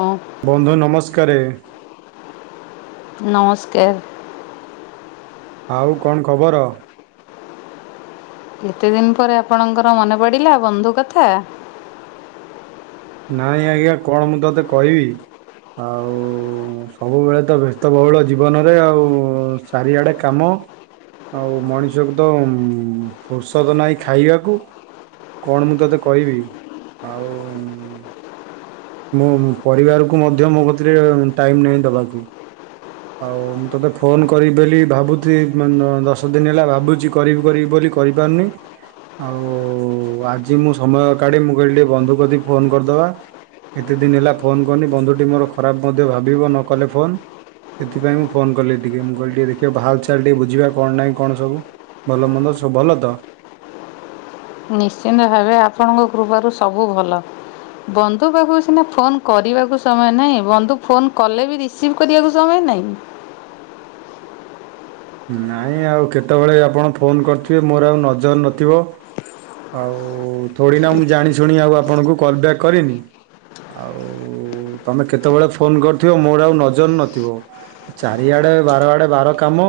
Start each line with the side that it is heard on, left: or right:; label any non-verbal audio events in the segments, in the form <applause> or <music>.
left: ହଁ
right: ବନ୍ଧୁ ନମସ୍କାରେ।
left: ନମସ୍କାର
right: ଆଉ କଣ ଖବର?
left: ଏତେ ଦିନ ପରେ ଆପଣଙ୍କର ମନେ ପଡିଲା ବନ୍ଧୁ କଥା?
right: ନାଇଁ ଆଜ୍ଞା କଣ ମୁଁ ତତେ କହିବି। ଆଉ ସବୁବେଳେ ତ ବ୍ୟସ୍ତବହୁଳ ଜୀବନରେ ଆଉ ଚାରିଆଡ଼େ କାମ। ଆଉ ମଣିଷକୁ ତ ଫୁର୍ସତ ନାହିଁ ଖାଇବାକୁ। କଣ ମୁଁ ତୋତେ କହିବି ଆଉ ମୋ ପରିବାରକୁ ମଧ୍ୟ ମୋ କତିରେ ଟାଇମ୍ ନାହିଁ ଦବାକୁ। ଆଉ ମୁଁ ତୋତେ ଫୋନ୍ କରିବି ବୋଲି ଭାବୁଛି ଦଶ ଦିନ ହେଲା ଭାବୁଛି କରିବି କରିବି ବୋଲି କରିପାରୁନି। ଆଉ ଆଜି ମୁଁ ସମୟ ଅ କାଢ଼ି ମୁଁ କହିଲି ଟିକେ ବନ୍ଧୁ କତିକି ଫୋନ୍ କରିଦବା। କେତେ ଦିନ ହେଲା ଫୋନ୍ କନି ବନ୍ଧୁଟି ମୋର ଖରାପ୍ ମଧ୍ୟ ଭାବିବ ନ କଲେ ଫୋନ୍। ସେଥିପାଇଁ ମୁଁ ଫୋନ୍ କଲି ଟିକେ ମୁଁ କହିଲି ଦେଖିଆ ଭାଲ ଚାଲ୍ ବୁଝିବା କଣ ନାଁ କଣ ସବୁ। ଭଲ ମନ୍ଦ ସବୁ ଭଲ ତ।
left: ନିଶ୍ଚିନ୍ତ ଭାବେ ଆପଣଙ୍କ କୃପାରୁ ସବୁ ଭଲ। ବନ୍ଧୁ ପାଖୁ ସିନା ଫୋନ୍ କରିବାକୁ ସମୟ ନାହିଁ ବନ୍ଧୁ ଫୋନ୍ କଲେ ବି ରି ରିସିଭ୍ କରିବାକୁ ସମୟ ନାଇଁ।
right: ନାଇଁ ଆଉ କେତେବେଳେ ଆପଣ ଫୋନ୍ କରିଥିବେ ମୋର ଆଉ ନଜର ନଥିବ। ଆଉ ଥୋଡ଼ି ନାଁ ମୁଁ ଜାଣିଶୁଣି ଆଉ ଆପଣଙ୍କୁ କଲ୍ ବ୍ୟାକ୍ କରିନି। ଆଉ ତମେ କେତେବେଳେ ଫୋନ୍ କରିଥିବ ମୋର ଆଉ ନଜର ନଥିବ। ଚାରିଆଡେ ବାର ଆଡେ ବାର କାମ।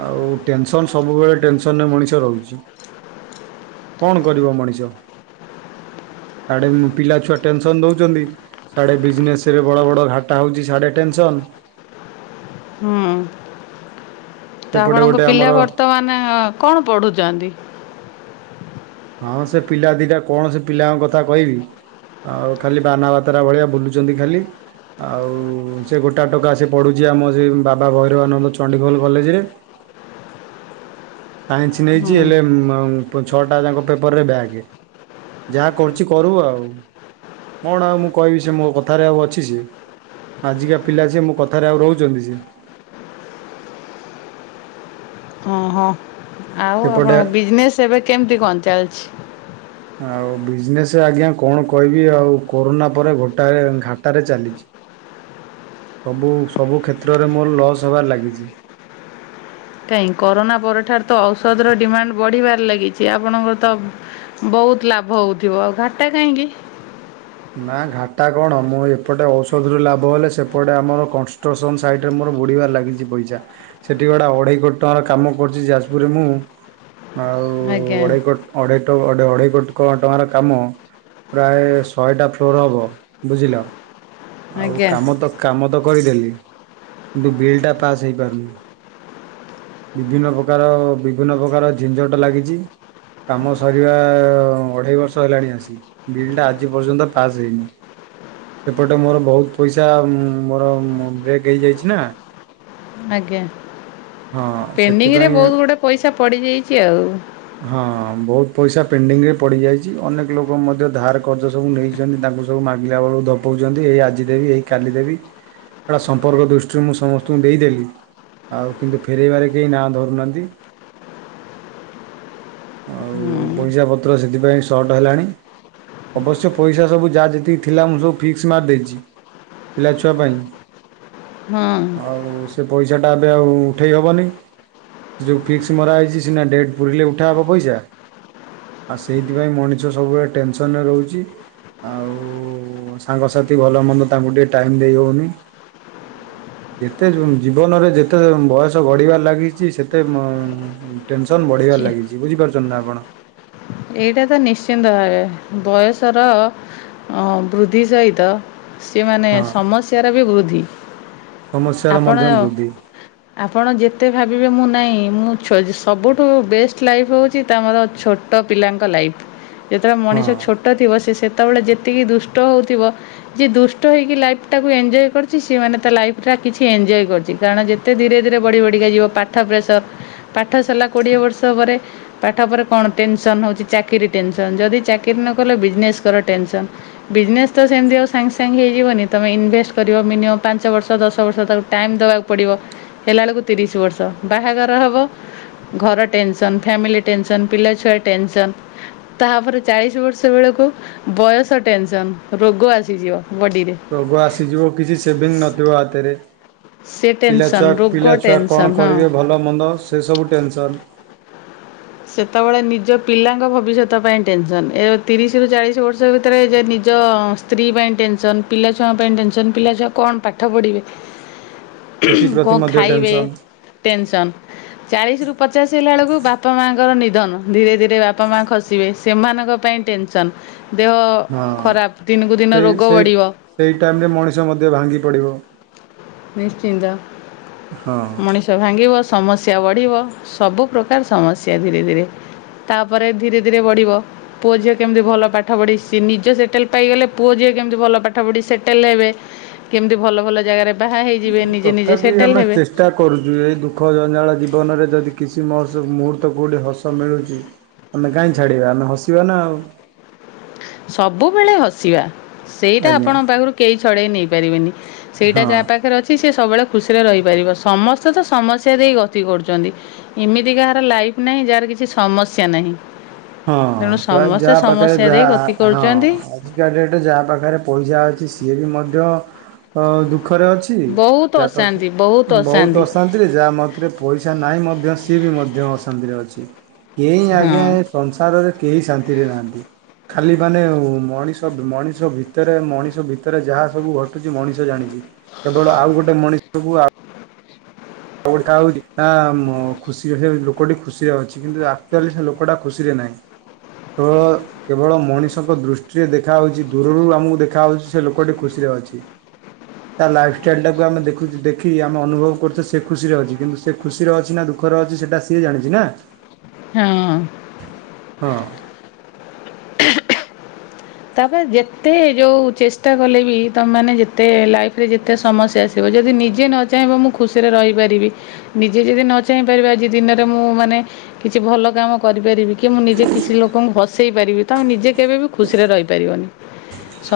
right: ଆଉ ଟେନସନ୍ ସବୁବେଳେ ଟେନସନ୍ ରେ ମଣିଷ ରହୁଛି। କଣ କରିବ ମଣିଷ? ଆଡେ ପିଲା ଛୁଆ ଟେନସନ୍ ଦଉଛନ୍ତି। ସାଡେ ବିଜନେସ୍ ରେ ବଡ ବଡ ଘାଟା ହଉଛି ସାେଆଡେ ଟେନସନ୍।
left: ହୁଁ ତ
right: ସେପଟେ
left: ଆପଣଙ୍କ
right: ଗୋଟେ ଆମର
left: ପିଲା ବର୍ତ୍ତମାନ କଣ ପଢୁଚନ୍ତି?
right: ହଁ ସେ ପିଲା ଦିଡା କୌଣସି ପିଲାଙ୍କ କଥା କହିବି। ଆଉ ଖାଲି ବାନା ବାତାରା ଭଳିଆ ବୁଲୁଛନ୍ତି ଖାଲି। ଆଉ ସେ ଗୋଟା ଟୋକି ସେ ପଢୁଛି ଆମ ସେ ବାବା ଭୈରବାନନ୍ଦ ଚଣ୍ଡିଗୋଲ କଲେଜ୍ ରେ। ସାଇନ୍ସ ନେଇଚି
left: ହୁଁ
right: ହେଲେ ଛଅଟା ଯାଙ୍କ ପେପରରେ ବ୍ୟାଗେ। ଯାହା କରୁଚି କରୁ ଆଉ କଣ ଆଉ ମୁଁ କହିବି ସେ ମୋ କଥାରେ ଆଉ ଅଛି ସିଏ। ଆଜିକା ପିଲା ସିଏ ମୋ କଥାରେ ଆଉ ରହୁଚନ୍ତି ସିଏ।
left: ହଁ ହଁ ଆଉ
right: ସେପଟେ
left: ଆପଣଙ୍କ ବିଜିନେସ୍ ଏବେ କେମିତି କଣ ଚାଲଛି?
right: ଆଉ ବିଜନେସ୍ ଆଜ୍ଞା କଣ କହିବି ଆଉ କୋରୋନା ପରେ ଗୋଟାଏ ଘାଟାରେ ଚାଲିଛି।
left: ହ
right: ସବୁ ସବୁ କ୍ଷେତ୍ରରେ ମୋର ଲସ୍ ହେବାରେ ଲାଗିଛି।
left: କାହିଁ କରୋନା ପରଠାରେ ତ ଔଷଧର ଡିମାଣ୍ଡ ବଢିବାରେ ଲାଗିଛି ଆପଣଙ୍କର ତ ବହୁତ୍ ଲାଭ ହଉଥିବ ଆଉ ଘାଟା କାହିଁକି?
right: ନାଁ ଡାଟା କଣ ମୁଁ ଏପଟେ ଔଷଧରୁ ଲାଭ ହେଲେ ସେପଟେ ଆମର କଷ୍ଟେର୍ସନ୍ ସାଇଟ୍ ରେ ମୋର ବୁଡ଼ିବାରେ ଲାଗିଚି ପଇସା। ସେଠି ଗଡା ଅଢ଼େଇ କୋଟି ଟଙ୍କାର କାମ କରୁଚି ଯାଜପୁରରେ ମୁଁ ଆଉ
left: ଆଜ୍ଞା
right: ଅଢେଇ କୋ ଅଢେଇ ଅଢେଇ କୋଟି ଟଙ୍କାର କାମ ପ୍ରାଏ ଶହେଟା ଫ୍ଲୋର୍ ହବ ବୁଝିଲ ଆଉ
left: ଆଜ୍ଞା
right: କାମ ତ କାମ ତ କରିଦେଲି କିନ୍ତୁ ବିଲ୍ ଟା ପାସ୍ ହେଇପାରୁନି। ବିଭିନ୍ନ ପ୍ରକାର ବିଭିନ୍ନ ପ୍ରକାର ଝିଝଟ ଲାଗିଚି। କାମ ସରିବା ଅଢେଇ ବର୍ଷ ହେଲାଣି ଆସି ବିଲ୍ ଟା ଆଜି ପର୍ଯ୍ୟନ୍ତ ପାସ୍ ହେଇନି। ସେପଟେ ମୋର ବହୁତ୍ ପଇସା ମୋର ବ୍ରେକ୍ ହେଇଯାଇଛି ନାଁ।
left: ଆଜ୍ଞା
right: ହଁ
left: ପେଣ୍ଡିଙ୍ଗ୍ ରେ
right: ସେଥିପାଇଁ
left: ବହୁତ୍ ଗୁଡ଼େ ପଇସା ପଡ଼ିଯାଇଛି ଆଉ।
right: ହଁ ବହୁତ୍ ପଇସା ପେଣ୍ଡିଙ୍ଗରେ ପଡି ଯାଇଛି ଅନେକ ଲୋକ ମଧ୍ୟ ଧାର କର୍ଜ ସବୁ ନେଇ ତାଙ୍କୁ ସବୁ ମାଗିଲା ବେଳକୁ ଧପଉଛନ୍ତି ଏଇ ଆଜି ଦେବି ଏଇ କାଲି ଦେବି ଏଟା ସମ୍ପର୍କ ଦୃଷ୍ଟିରୁ ମୁଁ ସମସ୍ତଙ୍କୁ ଦେଇଦେଲି। ଆଉ କିନ୍ତୁ ଫେରାଇବାରେ କେହି ନାଁ ଧରୁନାହାନ୍ତି। ଆଉ
left: ହଁ
right: ପଇସା ପତ୍ର ସେଥିପାଇଁ ସର୍ଟ ହେଲାଣି। ଅବଶ୍ୟ ପଇସା ସବୁ ଯାହା ଯେତିକି ଥିଲା ମୁଁ ସବୁ ଫିକ୍ସ ମାର୍ ଦେଇଛି। ପିଲାଛୁଆ ପାଇଁ।
left: ହଁ
right: ଆଉ ସେ ପଇସାଟା ଏବେ ଆଉ ଉଠେଇ ହେବନି। ଯୋଉ ଫିକ୍ସ ମରା ହେଇଛି ସିନା ଡେଟ୍ ପୁରିଲେ ଉଠାହବ ପଇସା। ଆଉ ସେଇଥିପାଇଁ ମଣିଷ ସବୁବେଳେ ଟେନସନ ରେ ରହୁଛି। ଆଉ ସାଙ୍ଗସାଥି ଭଲ ମନ୍ଦ ତାଙ୍କୁ ଟିକିେ ଟାଇମ୍ ଦେଇ ହଉନି ଯେତେ ଜୀବନରେ ଯେତେ ବୟସ ବଢ଼ିବାରେ ଲାଗିଛି ସେତେ ମ ଟେନସନ୍ ବଢ଼ିବାରେ
left: ଚି-
right: ଲାଗିଛି ବୁଝିପାରୁଛନ୍ତି ନା ଆପଣ
left: ଏଇଟା ତ ନିଶ୍ଚିନ୍ତ ଭାବେ ବୟସର ବୃଦ୍ଧି ସହିତ ସିଏ ମାନେ
right: ହଁ
left: ସମସ୍ୟାର ବି ବୃଦ୍ଧି
right: ସମସ୍ୟାର ମଧ୍ୟ
left: ଆପଣ
right: ବୃଦ୍ଧି
left: ଆପଣ ଯେତେ ଭାବିବେ ମୁଁ ନାହିଁ ମୁଁ ସବୁଠୁ ବେଷ୍ଟ ଲାଇଫ୍ ହେଉଛି ତାମର ଛୋ ଛୋଟ ପିଲାଙ୍କ ଲାଇଫ୍ ଯେତେବେଳେ ମଣିଷ
right: ହଁ।
left: ଛୋଟ ଥିବ ସେ ସେତେବେଳେ ଯେତିକି ଦୁଷ୍ଟ ହେଉଥିବ। ଯିଏ ଦୁଷ୍ଟ ହେଇକି ଲାଇଫ ଟାକୁ ଏଜୟ କରିଛି ସେମାନେ ତା ଲାଇଫ ଟ କିଛି ଏଞ୍ଜୟ୍ କରି କାରଣ ଏତେ ଧୀରେ ଧୀରେ ବଢ଼ି ବଢ଼ିକା ଯିବ ପାଠ ପ୍ରେସର ପାଠ ସରିଲା କୋଡିଏ ବର୍ଷ ପରେ ପାଠ ପରେ କଣ? ଟେନସନ୍ ହେଉଛି ଚାକିରି ଟେନସନ୍ ଯଦି ଚାକିରି ନ କଲେ ବିଜନେସ୍ କର ଟେନସନ୍। ବିଜନେସ୍ ତ ସେମିତି ଆଉ ସାଙ୍ଗେ ସାଙ୍ଗେ ହେଇଯିବନି ତୁମେ ଇନଭେଷ୍ଟ କରିବ ମିନିମମ୍ ପାଞ୍ଚ ବର୍ଷ ଦଶ ବର୍ଷ ତାକୁ ଟାଇମ୍ ଦେବାକୁ ପଡିବ ହେଲା ବେଳକୁ ତିରିଶ ବର୍ଷ ବାହାଘର ହବ ଘର ଟେନସନ ଫ୍ୟାମିଲି ଟେନସନ୍ ପିଲାଛୁଆ ଟେନସନ୍। ତାପରେ ଚାଳିଶ ବର୍ଷ ବେଳକୁ ବୟସ ଟେନସନ ରୋଗ ଆସିଯିବ ବଡିରେ।
right: ରୋଗ ଆସିଯିବ କିଛି ସେଭିଙ୍ଗ ନଥିବ ହାତରେ।
left: ସେ ଟେନସନ୍
right: ପିଲାଛୁଆ
left: ରୋଗ
right: ପିଲାଛୁଆ କଣ
left: ଟେନସନ୍ ହଁ
right: କରିବେ ଭଲ ମନ୍ଦ ସେ ସବୁ ଟେନସନ।
left: ସେତେବେଳେ ନିଜ ପିଲାଙ୍କ ଭବିଷ୍ୟତ ପାଇଁ ଟେନସନ୍ ଏ ତିରିଶରୁୁ ଚାଳିଶ ବର୍ଷ ଭିତରେ ଯେ ନିଜ ସ୍ତ୍ରୀ ପାଇଁ ଟେନସନ୍ ପିଲାଛୁଆ ପାଇଁ ଟେନସନ୍ ପିଲାଛୁଆ କଣ ପାଠ ପଢ଼ିବେ
right: ସେଥିପ୍ରତି
left: କଣ
right: ମଧ୍ୟ
left: ଖାଇବେ
right: ଟେନସନ୍
left: ଟେନସନ ଚାଳିଶ ରୁ ପଚାଶ ହେଲା ବେଳକୁ ବା ଙ୍କ ନିଧନ ଧୀରେ ଧୀରେ ବାପା ମା ଖସିବେ ସେମାନଙ୍କ ପାଇଁ ଟେନସନ। ଦେହ
right: ହଁ
left: ଖରାପ ଦିନକୁ ଦିନ
right: ସେଇ
left: ରୋଗ
right: ସେଇ
left: ବଢ଼ିବ।
right: ସେଇ ଟାଇମରେ ମଣିଷ ମଧ୍ୟ ଭାଙ୍ଗି ପଡ଼ିବ।
left: ନିଶ୍ଚିନ୍ତ
right: ହଁ।
left: ମଣିଷ ଗଛ ଭାଙ୍ଗିବ ସମସ୍ୟା ବଢ଼ିବ ସବୁ ପ୍ରକାର ସମସ୍ୟା ଧୀରେ ଧୀରେ ତାପରେ ଧୀରେ ଧୀରେ ବଢ଼ିବ। ପୁଅ ଝିଅ କେମିତି ଭଲ ପାଠ ପଢ଼ି ସିଏ ନିଜ ସେଟେଲ ପାଇଗଲେ ପୁଅ ଝିଅ କେମିତି ଭଲ ପାଠ ପଢ଼ି ସେଟେଲ ହେବେ। କେମିତି ଭଲ ଭଲ ଜାଗାରେ ବାହା ହେଇଯିବେ ନିଜେ ନିଜେ
right: ତଥାପି
left: ସେଟେଲ
right: ଆମେ
left: ହେବେ।
right: ଚେଷ୍ଟା କରୁଛୁ ଏହିଇ ଦୁଃଖ ଜଞ୍ଜାଳ ଜୀବନରେ ଯଦି କିଛି ମୁହୂର୍ତ୍ତକୁ କୋଉଠି ହସ ମିଳୁଛି ଆମେ କାହିଁ ଛାଡ଼ିବା ଆମେ ହସିବା ନା ଆଉ।
left: ସବୁବେଳେ ହସିବା ସେଇଟା
right: ଆଜ୍ଞା
left: ଆପଣଙ୍କ ପାଖରୁ କେହି ଛଡ଼େଇ ନେଇପାରିବେନି। ସେଇଟା
right: ହଁ।
left: ଯାହା ପାଖରେ ଅଛି ସେ ସବୁବେଳେ ଖୁସିରେ ରହିପାରିବ ସମସ୍ତେ ତ ସମସ୍ୟା ଦେଇ ଗତି କରୁଛନ୍ତି। ଏମିତି କାହାର ଲାଇଫ ନାହିଁ ଯାହାର କିଛି ସମସ୍ୟା ନାହିଁ।
right: ହଁ
left: ତେଣୁ
right: ପ୍ରାୟ
left: ସମସ୍ତେ
right: ଯାହା ପାଖରେ
left: ସମସ୍ୟା ଦେଇ ଗତି
right: ଯାହା
left: କରୁଛନ୍ତି
right: ହଁ ଆଜିକା ଡେଟରେ ଯାହା ପାଖରେ ପଇସା ଅଛି ସିଏ ବି ମଧ୍ୟ ଅ ଦୁଃଖରେ ଅଛି। ଯା ପାଖେ ବହୁତ ଅଶାନ୍ତି ରେ ଯାହା ମତରେ ପଇସା ନାହିଁ ମଧ୍ୟ ସିଏ ବି ମଧ୍ୟ ଅଶାନ୍ତିରେ ଅଛି କେହି ଆଜ୍ଞା।
left: ହଁ
right: ସଂସାରରେ କେହି ଶାନ୍ତିରେ ନାହାନ୍ତି। ଖାଲି ମାନେ ମଣିଷ ମଣିଷ ଭିତରେ ମଣିଷ ଭିତରେ ଯାହା ସବୁ ଘଟୁଛି ମଣିଷ ଜାଣିଛି। କେବଳ ଆଉ ଗୋଟେ ମଣିଷକୁ ଆଉ ଖୁସିରେ ଲୋକଟି ଖୁସିରେ ଅଛି କିନ୍ତୁ ଆକଚୁଆଲି ଲୋକଟା ଖୁସିରେ ନାହିଁ। ହଁ। କେବଳ ମଣିଷଙ୍କ ଦୃଷ୍ଟିରେ ଦେଖାହେଉଛି ଦୂରରୁ ଆମକୁ ଦେଖାହେଉଛି ସେ ଲୋକଟି ଖୁସିରେ ଅଛି। ତା ଲାଇଫଷ୍ଟାଇଲ୍ ଟାକୁ ଆମେ ଦେଖୁଛେ ଦେଖିମେ ଅନୁଭବ କରୁଛେ ସେ ଖୁସିରେ ଅଛି କିନ୍ତୁ ସେ ଖୁସିର ଅଛି ନା ଦୁଃଖର ଅଛି ସେଟା ସିଏ ଜାଣିଛି ନା?
left: ହଁ।
right: ହଁ।
left: <unintelligible> ତାପରେ ଯେତେ ଯୋଉ ଚେଷ୍ଟା କଲେ ବି ତମମାନେ ଯେତେ ଲାଇଫରେ ଯେତେ ସମସ୍ୟା ସେ ଯଦି ନିଜେ ନ ଚାହିଁବ ମୁଁ ଖୁସିରେ ରହିପାରିବି। ନିଜେ ଯଦି ନ ଚାହିଁପାରିବା ଆଜି ଦିନରେ ମୁଁ ମାନେ କିଛି ଭଲ କାମ କରିପାରିବି କି ମୁଁ ନିଜେ କିଛି ଲୋକଙ୍କୁ ହସେଇ ପାରିବି ତ ମୁ ନିଜେ କେବେ ବିି ଖୁସି ରେ ରହିପାରିବନି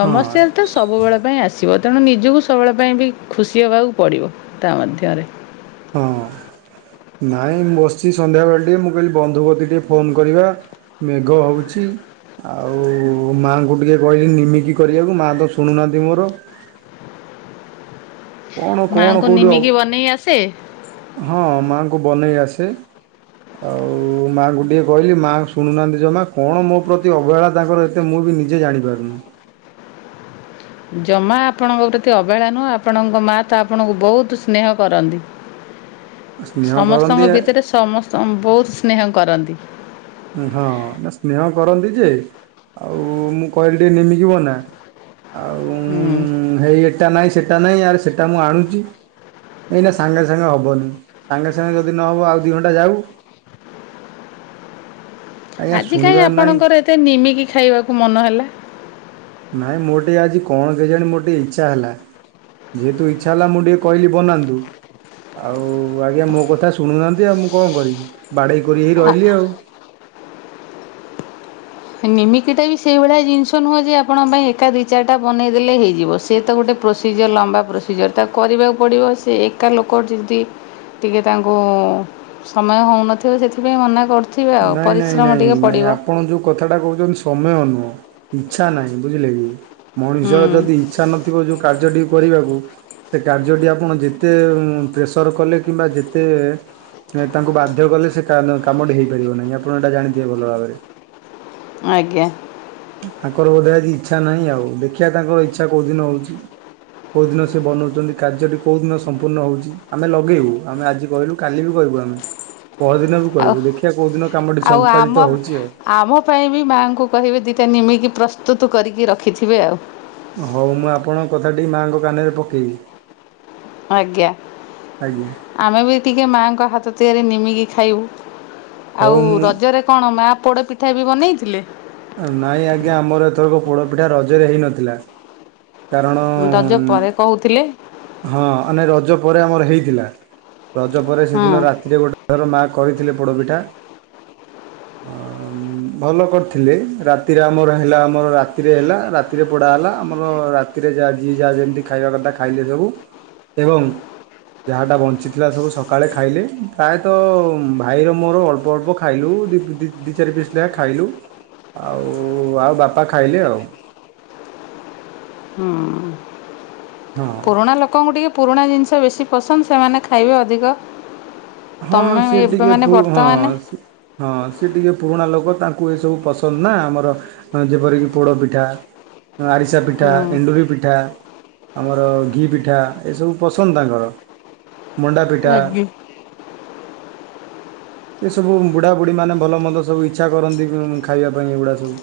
right: ହଁ
left: ତ ସବୁବେଳେ ପାଇଁ ଆସିବ ତେଣୁ ନିଜକୁ ସବୁବେଳେ ପାଇଁ ବି ଖୁସି ହେବାକୁ ପଡ଼ିବ ତା ମଧ୍ୟରେ
right: ହଁ ନାଇଁ ମୁଁ ବସିଛି ସନ୍ଧ୍ୟାବେଳେ ଟିକେ ମୁଁ କହିଲି ବନ୍ଧୁ କତିକି ଟିକେ ଫୋନ କରିବା। ମେଘ ହଉଛି। ଆଉ ମାଆଙ୍କୁ ଟିକେ କହିଲି ନିମିକି କରିବାକୁ ମାଆ ତ ଶୁଣୁନାହାନ୍ତି ମୋର। କଣ କଣ
left: ମାଆଙ୍କୁ
right: କହୁଛ
left: ନିମିକି ବନେଇ ଆସେ
right: ହଁ ମାଆଙ୍କୁ ବନେଇ ଆସେ ଆଉ ମାଆଙ୍କୁ ଟିିକିଏ କହିଲି ମାଆ ଶୁଣୁନାହାନ୍ତି ଜମା କଣ ମୋ ପ୍ରତି ଅବହେଳା ତାଙ୍କର ଏ ମୁଁ ବି ନିଜେ ଜାଣିପାରୁନି।
left: ଜମା ଆପଣଙ୍କ ପ୍ରତି ଅବହେଳା ନୁହଁ ଆପଣଙ୍କ ମାଆ ତ ଆପଣଙ୍କୁ ବହୁତ ସ୍ନେହ କରନ୍ତି।
right: ସ୍ନେହ କରନ୍ତି
left: ସମସ୍ତଙ୍କ ଭିତରେ ସମସ୍ତ ବହୁତ ସ୍ନେହ କରନ୍ତି।
right: ହଁ ନା ସ୍ନେହ କରନ୍ତି ଯେ ଆଉ ମୁଁ କହିଲି ଟିକେ ନିମିିକି ବନା। ଆଉ
left: ହୁଁ।
right: ହେଇ ଏଟା ନାହିଁ ସେଟା ନାହିଁ ଆରେ ସେଇଟା ମୁଁ ଆଣୁଛି। ନାଇଁ ନା ସାଙ୍ଗେ ସାଙ୍ଗେ ହେବନି ସାଙ୍ଗେ ସାଙ୍ଗେ ଯଦି ନହେବ ଆଉ ଦୁଇ ଘଣ୍ଟା ଯାଉ ଆଜ୍ଞା
left: ଆଜି କାହିଁ
right: ଶୁଣିବାର ନାହିଁ
left: ଆପଣଙ୍କର ଏତେ ନିମିକି ଖାଇବାକୁ ମନ ହେଲା?
right: ନାଇଁ ମୋର ଟିକେ ଆଜି କଣ କେଜାଣି ମୋର ଟିକେ ଇଚ୍ଛା ହେଲା। ଯେହେତୁ ଇଚ୍ଛା ହେଲା ମୁଁ ଟିକେ କହିଲି ବନାନ୍ତୁ। ଆଉ ଆଜ୍ଞା ମୋ କଥା ଶୁଣୁନାହାନ୍ତି ଆଉ ମୁଁ କଣ କରିବି ବାଡେଇ କରି ହେଇ
left: ଆ
right: ରହିଲି ଆଉ
left: ନିମିକିଟା ବି ସେଇଭଳିଆ ଜିନିଷ ନୁହଁ ଯେ ଆପଣ ପାଇଁ ଏକା ଦୁଇ ଚାରଟା ବନେଇ ଦେଲେ ହେଇଯିବ ସିଏ ତ ଗୋଟେ ପ୍ରୋସିଜର୍ ଲମ୍ବା ପ୍ରୋସିଜର୍ ତାକୁ କରିବାକୁ ପଡ଼ିବ ସେ ଏକା ଲୋକ ଯଦି ଟିକେ ତାଙ୍କୁ ସମୟ ହେଉନଥିବ ସେଥିପାଇଁ ମନା କରୁ ଥିବେ ଆଉ
right: ନାଇଁ ନାଇଁ
left: ପରିଶ୍ରମ
right: ନାଇଁ
left: ଟିକେ
right: ନାଇଁ
left: ପଡ଼ିବ।
right: ଆପଣ ଯେଉଁ କଥାଟା କହୁଛନ୍ତି ସମୟ ନୁହଁ ଇଚ୍ଛା ନାହିଁ ବୁଝିଲେ କି?
left: ହୁଁ
right: ମଣିଷର ଯଦି ଇଚ୍ଛା ନଥିବ ଯୋଉ କାର୍ଯ୍ୟଟିିକୁ କରିବାକୁ। ସେ କାର୍ଯ୍ୟଟି ଆପଣ ଯେତେ ପ୍ରେସର କଲେ କିମ୍ବା ଯେତେ ତାଙ୍କୁ ବାଧ୍ୟ କଲେ ସେ କାମଟି ହେଇପାରିବ ନାହିଁ ଆପଣ ଏଇଟା ଜାଣିଥିବେ ଭଲ ଭାବରେ।
left: ଆଜ୍ଞା।
right: ତାଙ୍କର ବୋଧେ ଆଜି ଇଚ୍ଛା ନାହିଁ ଆଉ ଦେଖିବା ତାଙ୍କର ଇଚ୍ଛା କୋଉଦିନ ହଉଛି? କୋଉଦିନ ସିଏ ବନାଉଛନ୍ତି କାର୍ଯ୍ୟଟି କୋଉ ଦିନ ସମ୍ପୂର୍ଣ୍ଣ ହେଉଛି ଆମେ ଲଗେଇବୁ ଆମେ ଆଜି କହିଲୁ? କାଲି ବି କହିବୁ ଆମେ ପହର ଦିନ ବି
left: ଆଉ
right: କହିବୁ ଦେଖିବା କୋଉଦିନ କାମଟି
left: ଆଉ ଆମ
right: ସମ୍ପାଦିତ ହଉଛି ଆଉ
left: ଆମ ପାଇଁ ବି ମାଆଙ୍କୁ କହିବେ ଦୁଇଟା ନିମିକି ପ୍ରସ୍ତୁତ କରିକି ରଖିଥିବେ ଆଉ?
right: ହଉ ମୁଁ ଆପଣଙ୍କ କଥାଟି ମାଆଙ୍କ କାନରେ ପକେଇବି।
left: ଆଜ୍ଞା।
right: ଆଜ୍ଞା
left: ଆମେ ବି ଟିକିଏ ମାଆଙ୍କ ହାତ ତିଆରି ନିମିକି ଖାଇବୁ।
right: ହଉ
left: ଆଉ
right: ମୁଁ
left: ରଜରେ କଣ ମା ପୋଡ ପିଠା ବି ବନେଇଥିଲେ?
right: ନାଇଁ ଆଜ୍ଞା ଆମର ଏଥର ପୋଡ ପିଠା ରଜରେ ହେଇନଥିଲା। କାରଣ
left: ରଜ ପରେ କହୁଥିଲେ?
right: ହଁ ନେ ରଜ ପରେ ଆମର ହେଇଥିଲା ରଜ ପରେ
left: ହଁ।
right: ସେଦିନ ରାତିରେ ଗୋଟେ ଏଥର ମାଆ କହିଥିଲେ ପୋଡ଼ପିଠା
left: <inaudible>
right: ଭଲ କରିଥିଲେ ରାତିରେ ଆମର ହେଲା ଆମର ରାତିରେ ହେଲା ରାତିରେ ପୋଡ଼ା ହେଲା ଆମର ରାରେ ଯାହା ଯି ଯାହା ଯେମତି ଖାଇବା କଥା ଖାଇଲେ ସବୁ ଏବଂ ଯାହାଟା ବଞ୍ଚିଥିଲା ସବୁ ସକାଳେ ଖାଇଲେ ପ୍ରାୟତଃ ଭାଇର ମୋର ଅଳ୍ପ ଅଳ୍ପ ଖା ଖାଇଲୁ ଦୁଇ ଚାରି ପିସ୍ ଲେଖା ଖାଇଲୁ ଆଉ ଆଉ ବାପା ଖାଇଲେ ଆଉ।
left: ହୁଁ
right: ହଁ
left: ପୁରୁଣା ଲୋକଙ୍କୁ ଟିକେ ପୁରୁଣା ଜିନିଷ ବେଶୀ ପସନ୍ଦ ସେମାନେ ଖାଇବେ ଅଧିକ।
right: ହଁ
left: ତମେ
right: ସିଏ
left: ଏବେ
right: ଟିକେ
left: ମାନେ
right: ପୁ ହଁ।
left: ବର୍ତ୍ତମାନେ
right: ହଁ ସି ଟିକେ ପୁରୁଣା ଲୋକ ତାଙ୍କୁ ଏସବୁ ପସନ୍ଦ ନା ଆମର ଯେପରିକି ପୋଡ଼ ପିଠା ଆରିସା ପିଠା
left: ହୁଁ।
right: ଏଣ୍ଡୁରି ପିଠା ଆମର ଘି ପିଠା ଏସବୁ ପସନ୍ଦ ତାଙ୍କର ମଣ୍ଡା ପିଠା।
left: ଆଜ୍ଞା।
right: ଏସବୁ ବୁଢ଼ାବୁଢ଼ୀମାନେ ଭଲ ମନ୍ଦ ସବୁ ଇଚ୍ଛା କରନ୍ତି ଖାଇବା ପାଇଁ ଏଗୁଢଡ଼ା ସବୁ।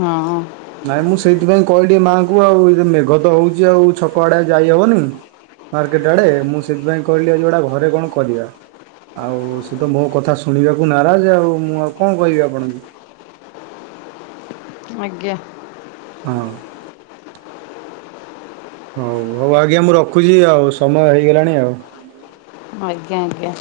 left: ହଁ ଅ
right: ନାଇଁ ମୁଁ ସେଇଥିପାଇଁ କହିଲି ମାଆଙ୍କୁ ଆଉ ଏ ମେଘ ତ ହଉଛି ଆଉ ଛକ ଆଡେ ଯାଇହବନି। ମାର୍କେଟ ଆଡେ ମୁଁ ସେଥିପାଇଁ କହିଲି ଆଜି ଗୋଟେ ଘରେ କଣ କରିବା ଆଉ ସେତ ମୋକଥା ଶୁଣିବାକୁ ନାରଜେ ଆଉ ମୁଁ ଆଉ କଣ କହିବି ଆପଣଙ୍କୁ?
left: ଆଜ୍ଞା।
right: ହଁ। ହଉ ହଉ ଆଜ୍ଞା ମୁଁ ରଖୁଛି ଆଉ ସମୟ ହେଇଗଲାଣି ଆଉ।
left: ଆଜ୍ଞା ଆଜ୍ଞା।